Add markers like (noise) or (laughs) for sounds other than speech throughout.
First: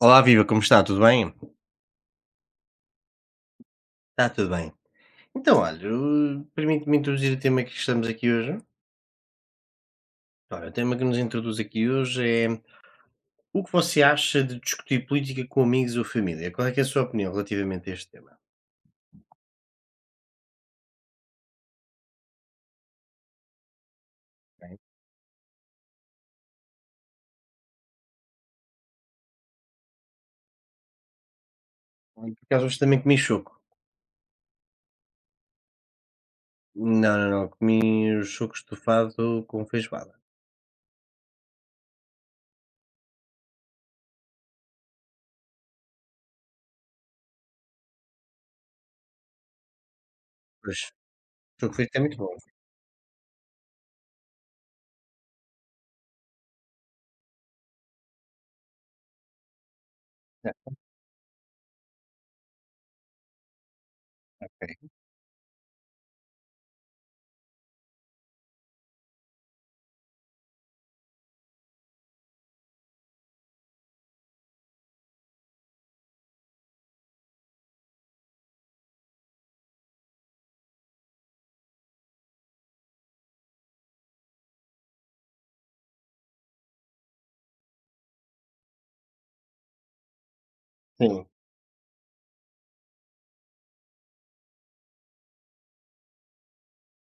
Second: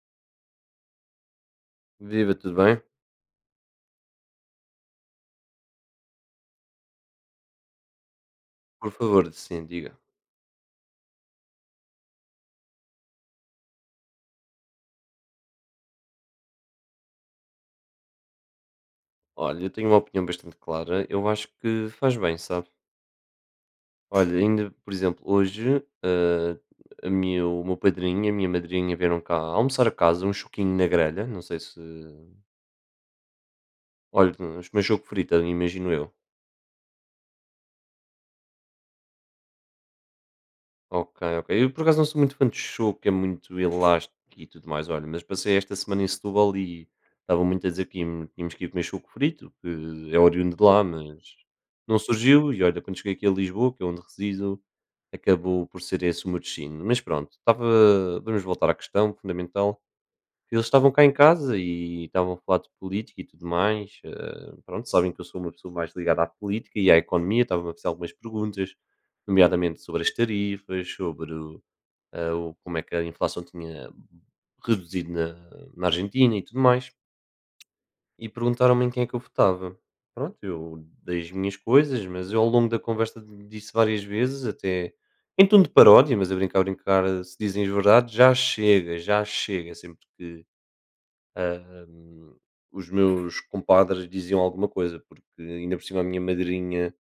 Olá, viva, como está? Tudo bem? Viva, tudo bem? Está tudo bem. Então, olha, permite-me introduzir o tema que estamos aqui hoje. Por favor, sim, diga. Olha, o tema que nos introduz aqui hoje é o que você acha de discutir política com amigos ou família? Qual é que é a sua opinião relativamente a este tema? Olha, eu tenho uma opinião bastante clara. Eu acho que faz bem, sabe? Olha, ainda, Ok. por exemplo, hoje, a minha, o meu padrinho e a minha madrinha vieram cá almoçar a casa, um choquinho na grelha. Não sei se. Olha, por acaso hoje também comi choco. Olha, os meus choco frito, imagino eu. Não, não, não, comi o choco estufado com feijoada. Ok, ok. Eu por acaso não sou muito fã de show, que é muito elástico e tudo mais. Olha, mas passei esta semana em Setúbal e estavam muito a dizer que tínhamos que ir comer choco frito, que é oriundo de Pois, lá, o mas choco feito não é muito bom. surgiu. E olha, quando cheguei aqui a Lisboa, que é onde resido, acabou por ser esse o meu destino. Mas pronto, estava. Vamos voltar à questão fundamental. Eles Ah, estavam cá em casa e estavam a falar de política e tudo mais, pronto, ok. sabem que eu sou uma pessoa mais ligada à política e à economia, estavam a fazer algumas perguntas, nomeadamente sobre as tarifas, sobre o, eh, o- como é que a inflação tinha reduzido na Argentina e tudo mais, e perguntaram-me em quem é que eu votava. Pronto, eu dei as minhas coisas, mas eu ao longo da conversa disse várias vezes, até em tom de paródia, mas a brincar, se dizem as verdades, já chega, sempre que Sim, Ahm, os meus compadres diziam alguma coisa, porque ainda por cima a minha madrinha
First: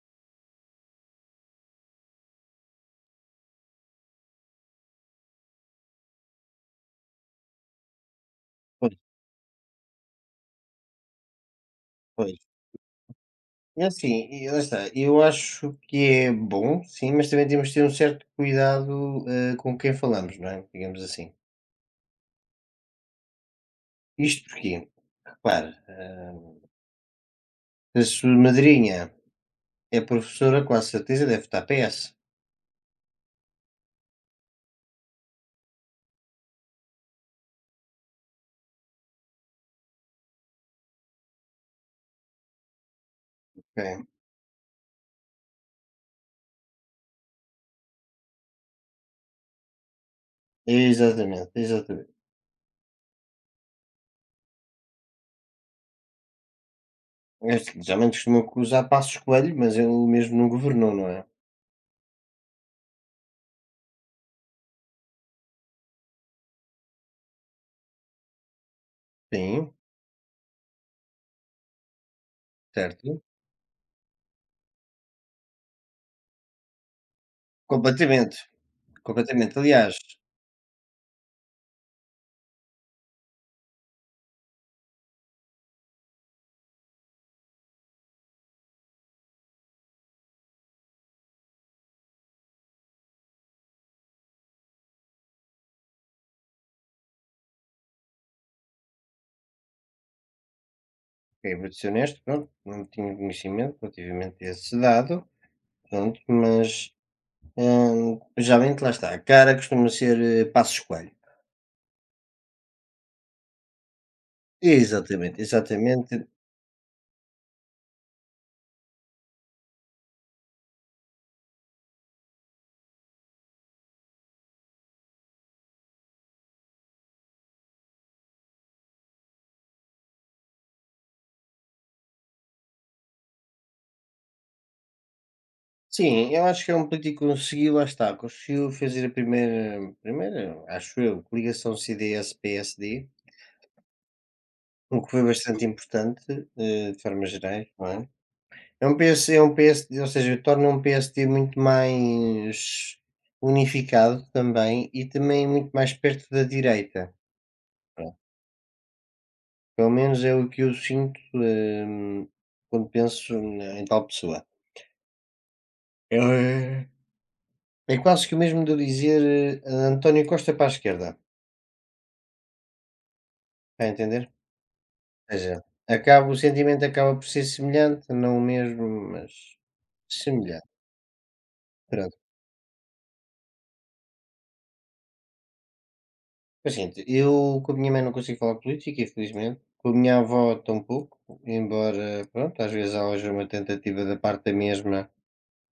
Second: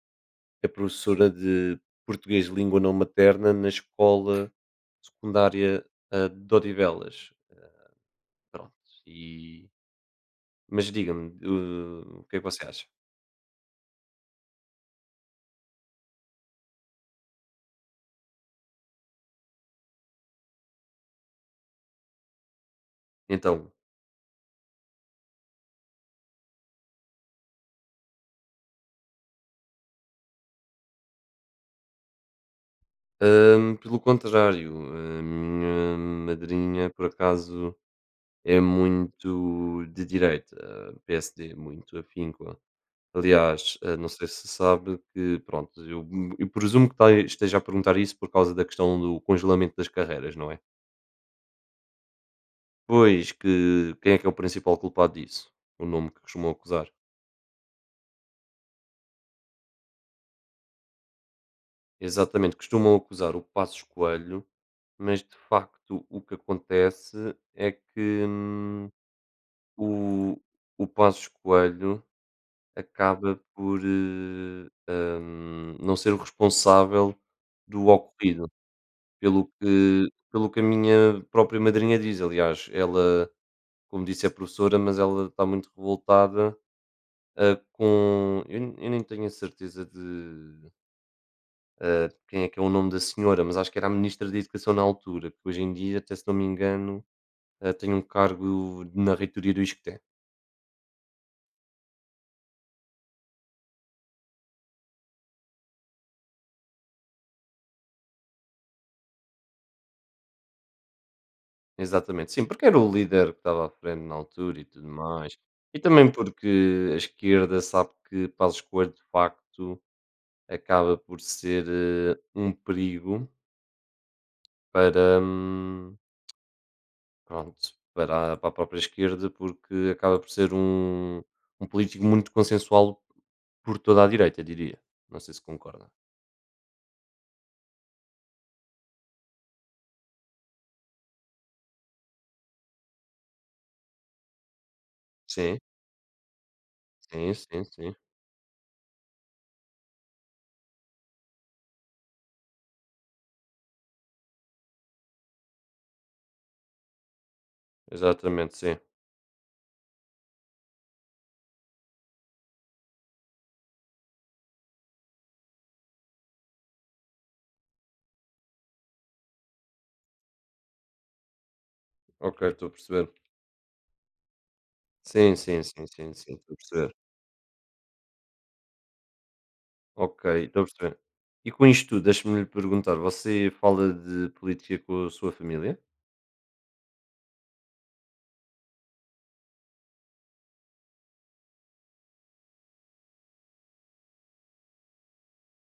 é professora de português de língua não materna na escola secundária, de Odivelas. Pronto. pois, E... Mas diga-me, o que é que pois. você acha? É assim, e lá está, eu acho que é bom, sim, mas também temos de ter um certo cuidado, com quem falamos, não é? Digamos assim. Então, Isto porque, repare, a sua madrinha é professora, com a certeza deve estar PS. Pelo contrário, a minha madrinha, por acaso, é muito de direita, PSD, muito afinco. Aliás, Ok. não sei se sabe que, pronto, eu presumo que ta esteja a perguntar isso por causa da questão do congelamento das carreiras, não é? Exatamente, exatamente. Pois, que quem é que é o principal culpado disso? O nome que costumam acusar. Este, geralmente costumam usar Passos Coelho, mas ele mesmo não governou, não é? Exatamente, costumam acusar o Passos Coelho, mas de facto o que acontece é que, Sim, o o Passos Coelho certo. acaba por, não ser o responsável do Completamente, ocorrido. Pelo completamente. Aliás, que pelo que a minha própria madrinha diz. Aliás, ela, como disse, é professora, mas ela está muito revoltada, com eu nem tenho a certeza de, quem é que é o nome da senhora, mas acho que era a ministra da educação na altura, que hoje em dia, até se não me engano, tem um cargo na reitoria do ISCTE. ok, vou ser honesto, pronto, não tinha conhecimento relativamente a esse dado, pronto, mas geralmente lá está, a cara costuma ser, Passos Coelho. Exatamente, sim, porque era o líder que estava à frente na altura e tudo mais, Exatamente, e também exatamente. porque a esquerda sabe que Passos Coelho, de facto, acaba por ser, um perigo para, pronto, para a própria esquerda, porque acaba por ser um político muito consensual por toda a direita, diria. Não sei se concorda. Sim, eu acho que é um político que conseguiu, lá está, conseguiu fazer a primeira, acho eu, coligação CDS-PSD, o que foi Sim, bastante importante, de formas sim, sim, gerais, não sim. é? É um PS é um PSD, ou seja, torna um PSD muito mais unificado também e também muito mais perto da direita. Exatamente, sim. Pelo menos é o que eu sinto, quando penso na em tal pessoa. É é quase que o mesmo de eu dizer, António Costa para a esquerda, Ok, estou a perceber. está a entender? Ou Sim, seja, sim, sim, sim, sim, acaba o estou a sentimento perceber. acaba por ser semelhante, não o mesmo, mas Ok, estou a semelhante. perceber. E com isto tudo, Pronto. deixa-me lhe perguntar, você fala de política com a sua família? É o seguinte, eu com a minha mãe não consigo falar política, infelizmente. Com a minha avó tampouco, embora, pronto, às vezes haja uma tentativa da parte da mesma,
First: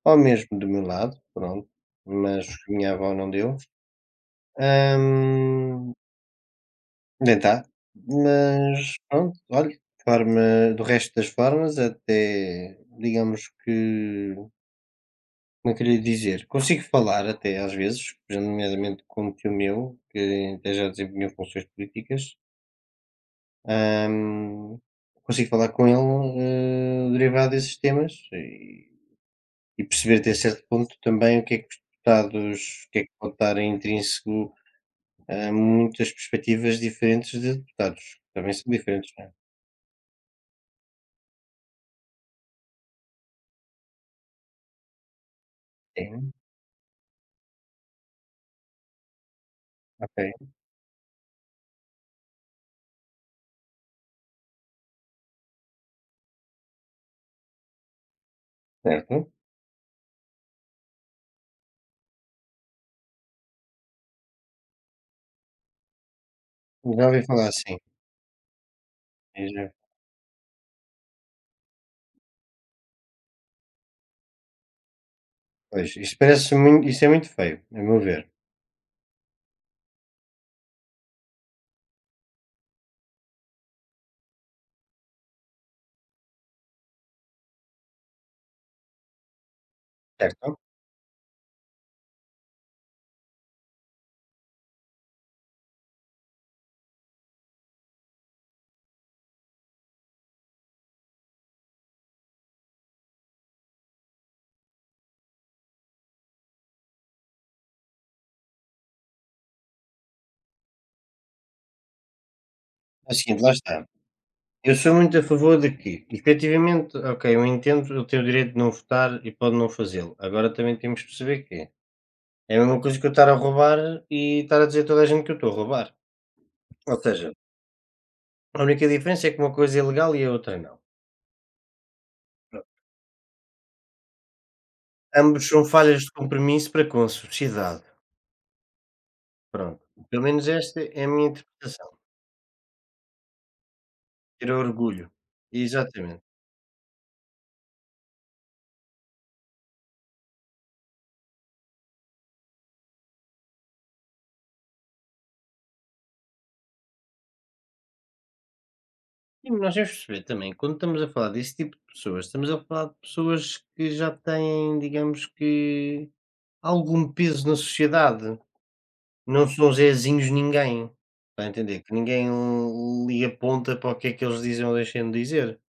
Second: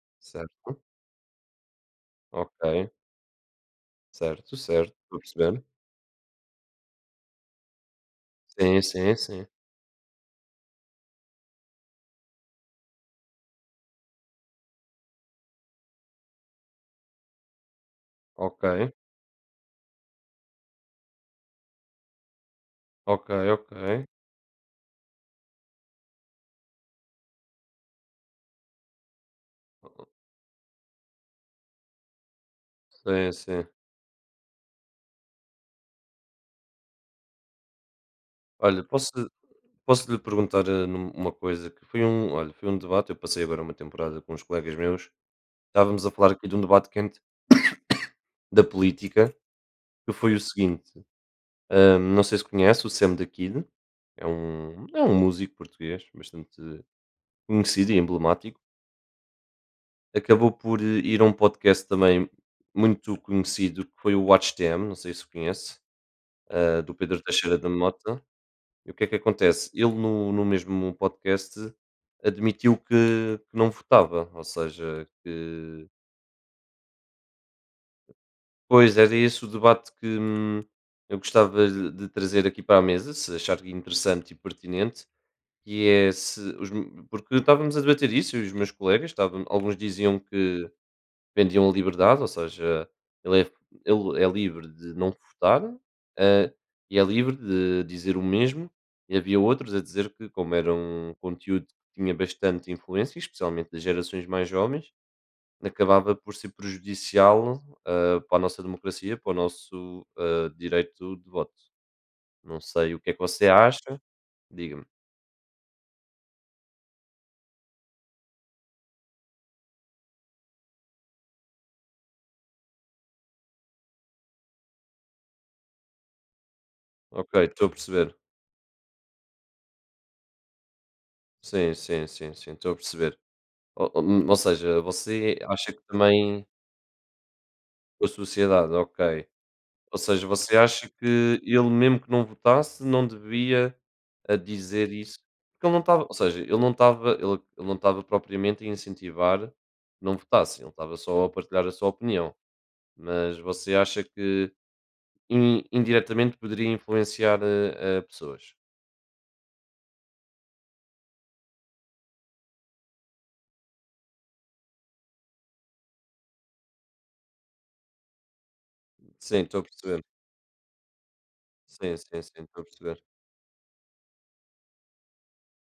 ou mesmo do Certo. meu lado, pronto, mas com a Ok, minha avó não deu. certo, certo, estou a perceber. Hum, nem está. Sim, Mas sim, pronto, sim. olha, de forma, do resto das formas, até digamos que, como é que eu lhe dizer, consigo falar até às vezes, Ok, nomeadamente com o tio meu, que até já desempenhou funções políticas, ok, ok. hum, consigo falar com ele, derivado desses temas e perceber até certo ponto também o que é que os deputados, o que é que Sim, pode estar sim. intrínseco. Há muitas perspectivas diferentes de deputados, também são Olha, posso, diferentes, não é? posso lhe perguntar uma coisa que foi um debate, eu passei agora uma temporada com uns colegas meus, estávamos a falar Sim, aqui de um debate quente da política, que foi o ok, seguinte, não sei se conhece o Sam da Kid, é um músico português, bastante conhecido e emblemático, certo. acabou por ir a um podcast também muito conhecido, que foi o Watch WatchTM, não sei se conhece, do Já Pedro ouvi falar Teixeira da assim. Mota. E o que é que acontece? Ele, no mesmo podcast, admitiu que não votava, ou seja, que. Pois, isso é muito feio, a meu ver, Pois, era esse o debate que eu gostava de trazer aqui para a mesa, se achar interessante e pertinente, que é se. Porque estávamos a debater isso, eu e os meus colegas, estavam, alguns diziam certo? que vendiam a liberdade, ou seja, ele é ele é livre de não votar, hã, e é livre de dizer o mesmo, e havia outros a dizer que, como era um conteúdo que tinha bastante influência, especialmente das gerações mais jovens, acabava por ser prejudicial, para a nossa democracia, para o nosso, direito de voto. Não sei o que É é que o seguinte, você lá está, acha. eu Diga-me. sou muito a favor de que, efetivamente, ok, eu entendo, ele tem o direito de não votar e pode não fazê-lo, agora também temos que perceber que é a mesma coisa que eu estar a roubar e estar a dizer a toda a gente que eu estou a roubar. Ou seja, Ok, estou a perceber. a única diferença é que uma coisa é legal e a outra não. Sim, sim, sim, sim, estou a perceber. Ou ou ou seja, você Ambos são acha que falhas de também. compromisso para com a sociedade. Com a sociedade, ok. Pronto, Ou pelo seja, menos você esta acha é a minha que ele interpretação, mesmo que não votasse, não devia, ter dizer orgulho. isso? Porque ele não estava, ou Exatamente. seja, ele não estava, ele não estava propriamente a incentivar que não votasse. Ele estava só a partilhar a sua opinião. Mas você acha que in indiretamente poderia influenciar a pessoas? E nós temos que perceber também, quando estamos a falar desse tipo de pessoas, estamos a falar de pessoas que já têm, digamos que, algum peso na sociedade, Sim, não estou a são perceber. zezinhos ninguém, está a entender? Que Sim, sim, ninguém sim, estou a perceber. lhe aponta para o que é que eles dizem ou deixam de dizer.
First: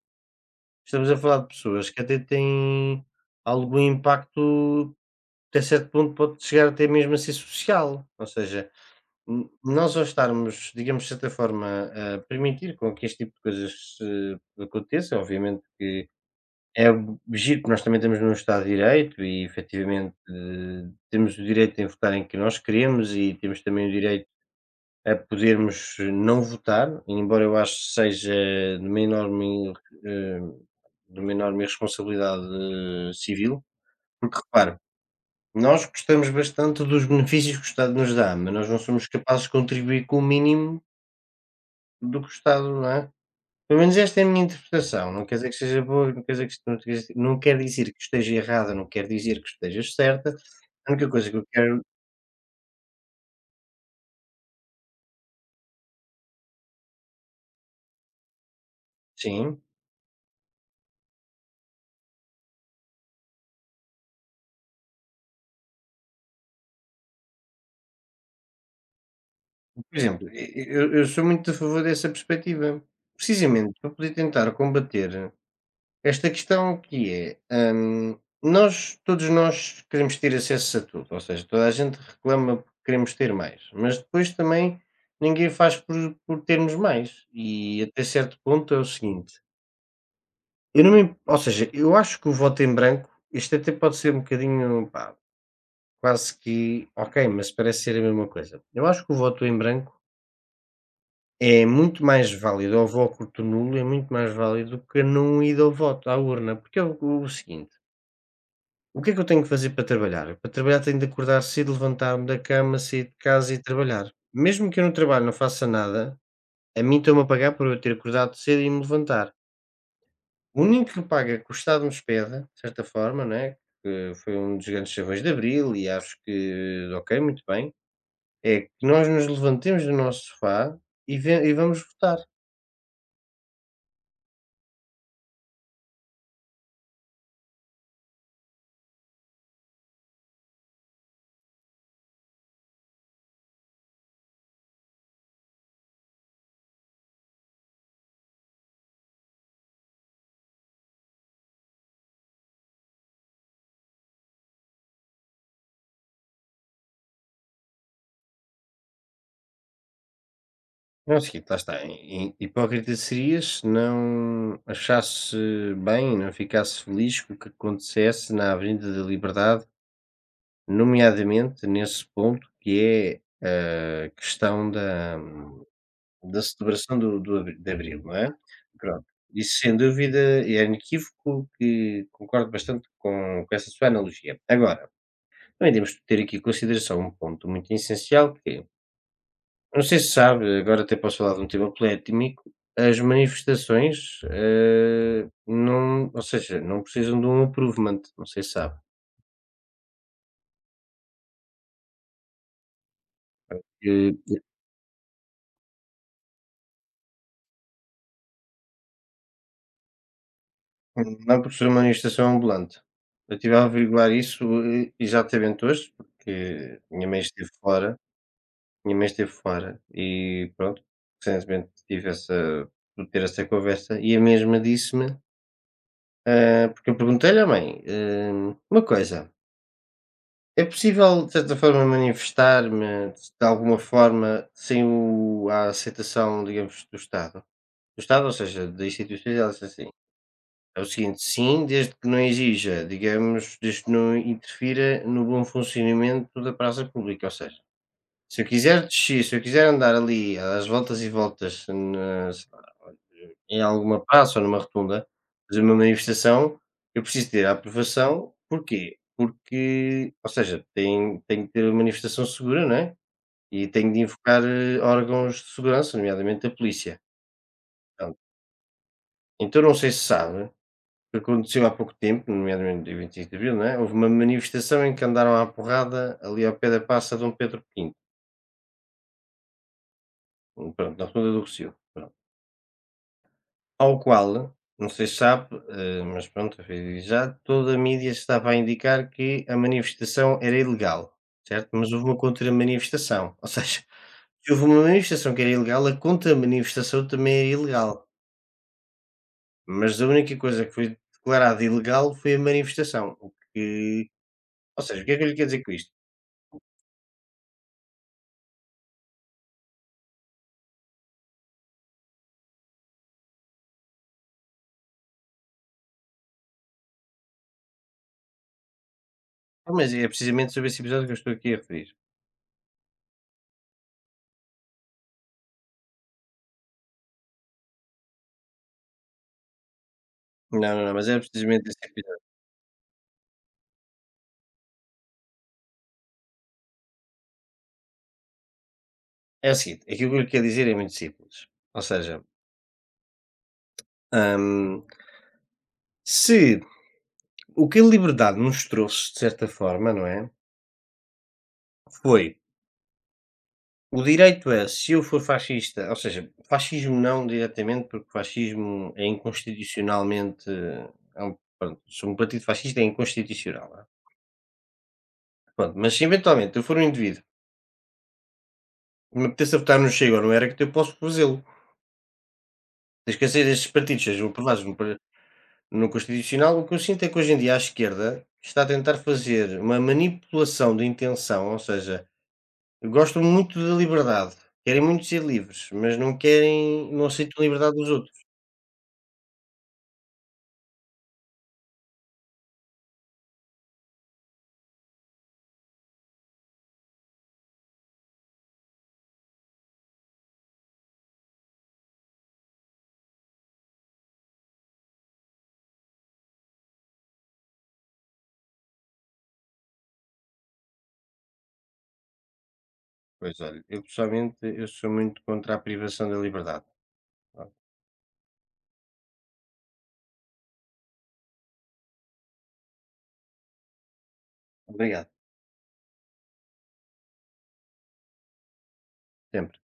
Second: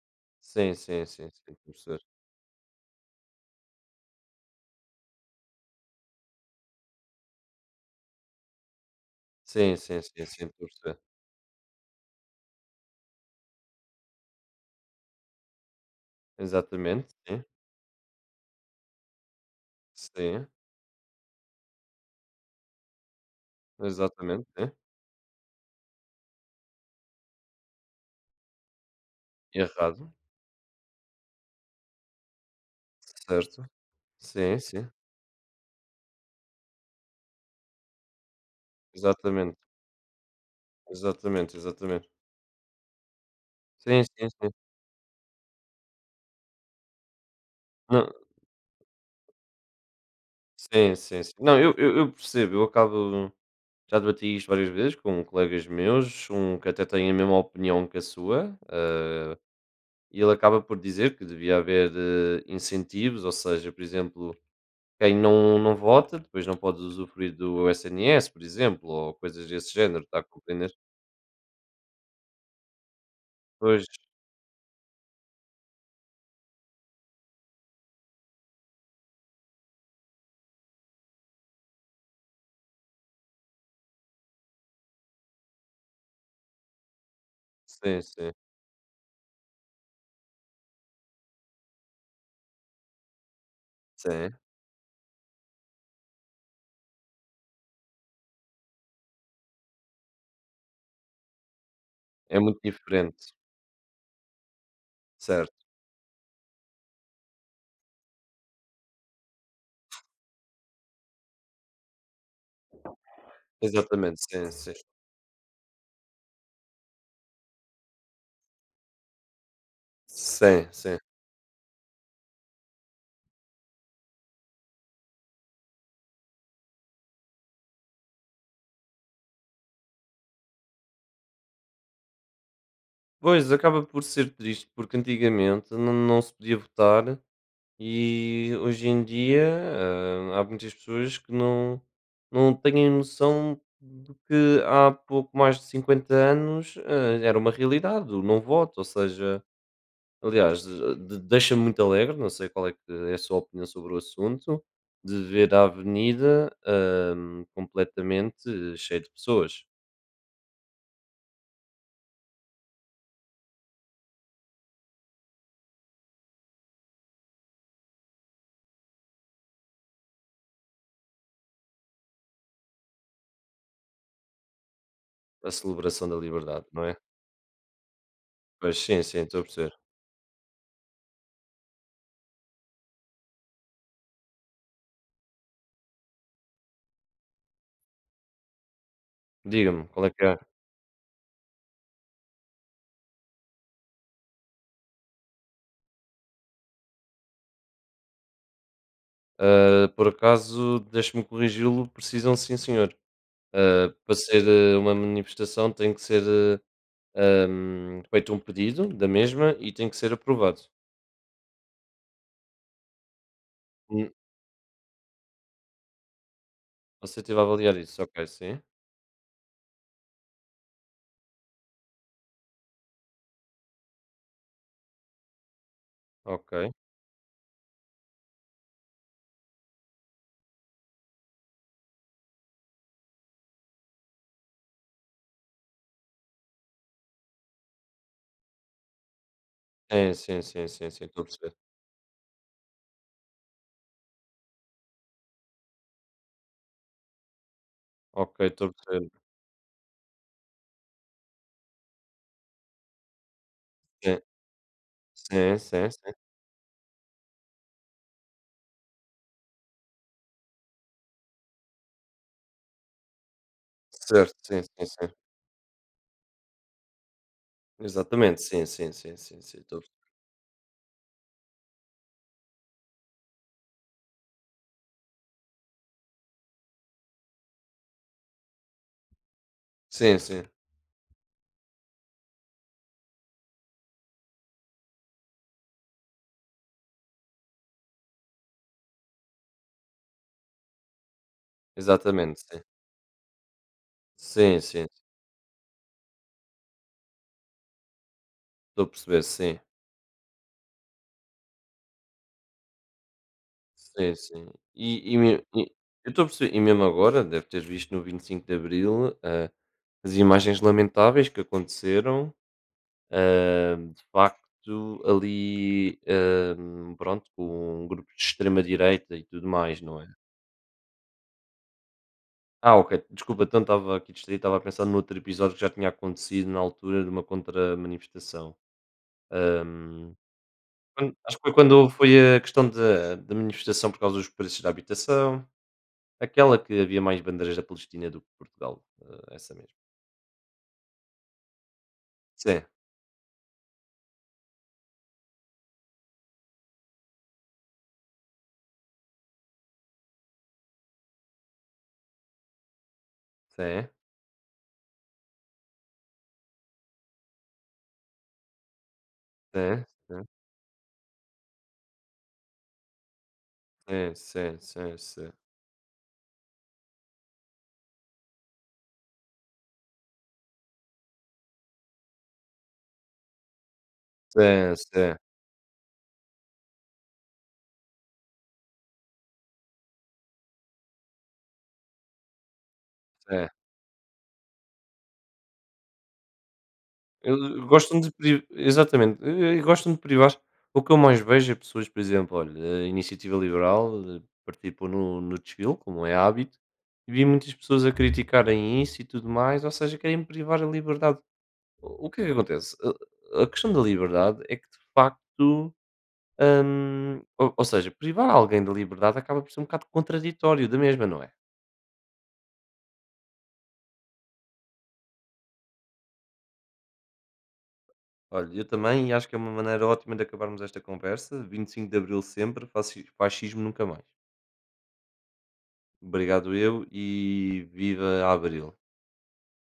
Sim, sim, Estamos a sim, falar de sim, estou a pessoas que perceber. até têm algum impacto, até certo ponto pode chegar até mesmo a ser social, ou seja, N Sim, nós sim, ao sim, sim, estou a estarmos, perceber. digamos, de certa forma, a permitir com que este tipo de coisas se aconteça, obviamente que é Exatamente, o sim. giro que nós também temos num Estado de Direito e efetivamente Sim, temos o direito em votar em que nós queremos e temos também o direito exatamente, sim. a podermos não votar, embora eu acho que seja de uma enorme, Errado, eh, de uma enorme irresponsabilidade certo. civil, porque Sim, repara, sim. nós gostamos bastante dos benefícios que o Estado nos dá, mas nós não somos capazes de Exatamente, contribuir com o mínimo exatamente, exatamente. do que o Estado, não é? Pelo menos Sim, esta é a sim, minha sim. interpretação, não quer dizer que seja boa, não quer dizer que isto não esteja, não quer dizer que Não. esteja errada, não quer dizer que esteja certa, a Sim, única sim, coisa sim. que eu Não, eu quero. eu eu percebo, eu acabo já debati isto várias vezes com colegas meus, um que até tem a mesma opinião que a sua, Sim, e ele acaba por dizer que devia haver, incentivos, ou seja, por exemplo, quem não vota, depois não pode usufruir do SNS, por exemplo, ou coisas desse por género, está a exemplo, e compreender? eu sou muito a favor dessa perspectiva, precisamente Pois, para poder tentar combater esta questão que é, nós queremos ter acesso a tudo, ou seja, toda a gente reclama porque queremos ter mais, mas depois também ninguém faz por termos mais, e sim, até sim, certo ponto é o seguinte. Eu não me Ou seja, eu acho que o voto em branco, isto até pode ser um sim. bocadinho, pá, quase que ok, mas parece ser a mesma coisa. Eu acho que o voto em branco é muito mais É muito válido, ou o diferente, voto nulo é muito mais válido do que não ir certo. ao voto, à urna, porque é o seguinte: o que é que eu tenho que fazer para trabalhar? Eu, para trabalhar, tenho de acordar cedo, levantar-me da cama, sair de casa e trabalhar. Exatamente, sim, Mesmo sim. que eu no trabalho não faça nada, a mim estão-me a pagar por eu ter acordado cedo e me levantar. O Sim, único sim. que paga que o Estado nos pede, de certa forma, né, que foi um dos grandes chavões de abril e acho que, ok, muito bem, é que nós nos levantemos do nosso sofá e ve e vamos votar. Pois, acaba por ser triste, porque antigamente não se podia votar e hoje em dia, há muitas pessoas que não têm noção de que há pouco mais de 50 anos, era uma realidade o não voto, ou seja. Aliás, deixa-me muito alegre, não sei qual é que é a sua opinião sobre o assunto, de ver a avenida, completamente cheia de pessoas. Não. É o seguinte, lá está, hi hi hipócrita seria se não achasse bem, não ficasse feliz com o que acontecesse na Avenida da Liberdade, nomeadamente nesse ponto que é a questão da. A celebração da Da liberdade, não é? celebração do do abri de abril, não é? Pois, sim, Pronto, sim, estou a isso perceber. sem dúvida é inequívoco que concordo bastante com essa sua analogia. Agora, também temos de ter aqui em consideração um ponto muito essencial que é, não Diga-me, sei qual é se que é? sabe, agora até posso falar de um tema polémico, as manifestações, não, ou seja, não precisam de um aprovamento. Não sei se sabe, Ah, por acaso, deixe-me corrigi-lo, precisam sim, senhor. Ah, para que ser uma manifestação tem que ser feito um pedido da mesma e tem que ser aprovado. não, por ser uma manifestação ambulante. Eu estive a Hum, averiguar isso, exatamente hoje, porque minha Você mãe esteve a esteve avaliar fora. isso, ok, sim, Minha mãe esteve fora e pronto, recentemente tive essa pude ter essa conversa e a mesma disse-me, ok. porque eu perguntei-lhe: "Ó mãe, hã, uma coisa, é possível de certa forma manifestar-me de alguma forma sem o a aceitação, digamos, do Estado?" Do Estado, ou seja, da instituição, ela disse assim: Sim, sim, sim, "É o sim, sim, estou seguinte, a perceber. sim, desde que não exija, digamos, desde que não interfira no bom funcionamento da praça pública", ou seja. Ok, estou a perceber. Se eu quiser andar ali às voltas e voltas na, sei lá, em alguma Sim, praça ou numa rotunda, sim, fazer uma sim, sim. manifestação, eu preciso ter a aprovação, porquê? Porque, ou seja, tem que ter uma manifestação segura, não é, e tenho de Certo, invocar sim, sim, sim. órgãos de segurança, nomeadamente a polícia. Pronto, Exatamente, sim, sim, sim, sim, sim, então não estou a sei perceber. se sabe, que aconteceu há pouco tempo, nomeadamente dia 25 de abril, não é, houve uma manifestação em que andaram à porrada ali ao pé da praça Dom Pedro Quinto, Sim, sim, pronto, na rotunda do Rossio. Ao qual, não sei se sabe, mas pronto, já toda a mídia estava a indicar que a manifestação era ilegal, certo? Mas houve uma exatamente, sim. contra-manifestação, (laughs) ou seja, se Sim, houve uma sim. manifestação que era ilegal, a contra-manifestação também é ilegal, Estou a perceber, sim. mas a única coisa que foi declarada ilegal foi a manifestação, o que, Sim, sim. ou seja, o que E é que eu me lhe quero dizer e com isto? Eu estou a perceber e mesmo agora deve ter visto no 25 de Abril, as imagens lamentáveis que aconteceram, de facto ali, pronto, com grupos de extrema direita e tudo Ah, mais, mas não é é? precisamente sobre esse episódio que eu estou aqui a referir. Ah, ok, desculpa, então estava aqui distraído, estava a pensar num outro episódio que já tinha acontecido na altura de uma contra-manifestação. Hã, Não, não, não, mas quando é Acho que foi precisamente esse quando episódio. foi a questão da manifestação por causa dos preços da habitação. Aquela que havia mais bandeiras da Palestina do que Portugal, É essa o mesmo. seguinte, aquilo que eu lhe quero dizer é muito simples, ou seja, Sim, hã, se o que a liberdade nos trouxe, de certa forma, não é? Foi sim, o direito a, se eu for fascista, ou seja, fascismo não diretamente, porque fascismo é sim, sim, inconstitucionalmente. Se um partido fascista é inconstitucional, não é? sim, sim, sim, sim, Pronto, mas se eventualmente eu for um indivíduo que me apeteça votar no Chega ou no Era, que eu posso fazê-lo. Desde que estes partidos sejam aprovados sim, sim. no Constitucional, o que eu sinto é que hoje em dia a esquerda está a tentar fazer uma manipulação de intenção, ou seja, gostam muito da liberdade, querem muito ser livres, mas não aceitam a Eu liberdade dos gostam de outros. pri Exatamente, e gostam de privar. O que eu mais vejo é pessoas, por exemplo, olha, a Iniciativa Liberal, participou no desfile, como é hábito, e vi muitas pessoas a criticarem isso e tudo mais, ou seja, querem privar a liberdade. O que é que acontece? A questão da liberdade é que de facto. Ou seja, privar alguém da liberdade acaba por ser um bocado contraditório da mesma, não é? Pois olha, eu pessoalmente, eu sou muito contra a privação da liberdade. Pronto, Olha, eu também acho que é uma maneira ótima de acabarmos esta conversa. 25 de Abril sempre, fascismo nunca mais. obrigado, Obrigado eu e viva Abril. sempre.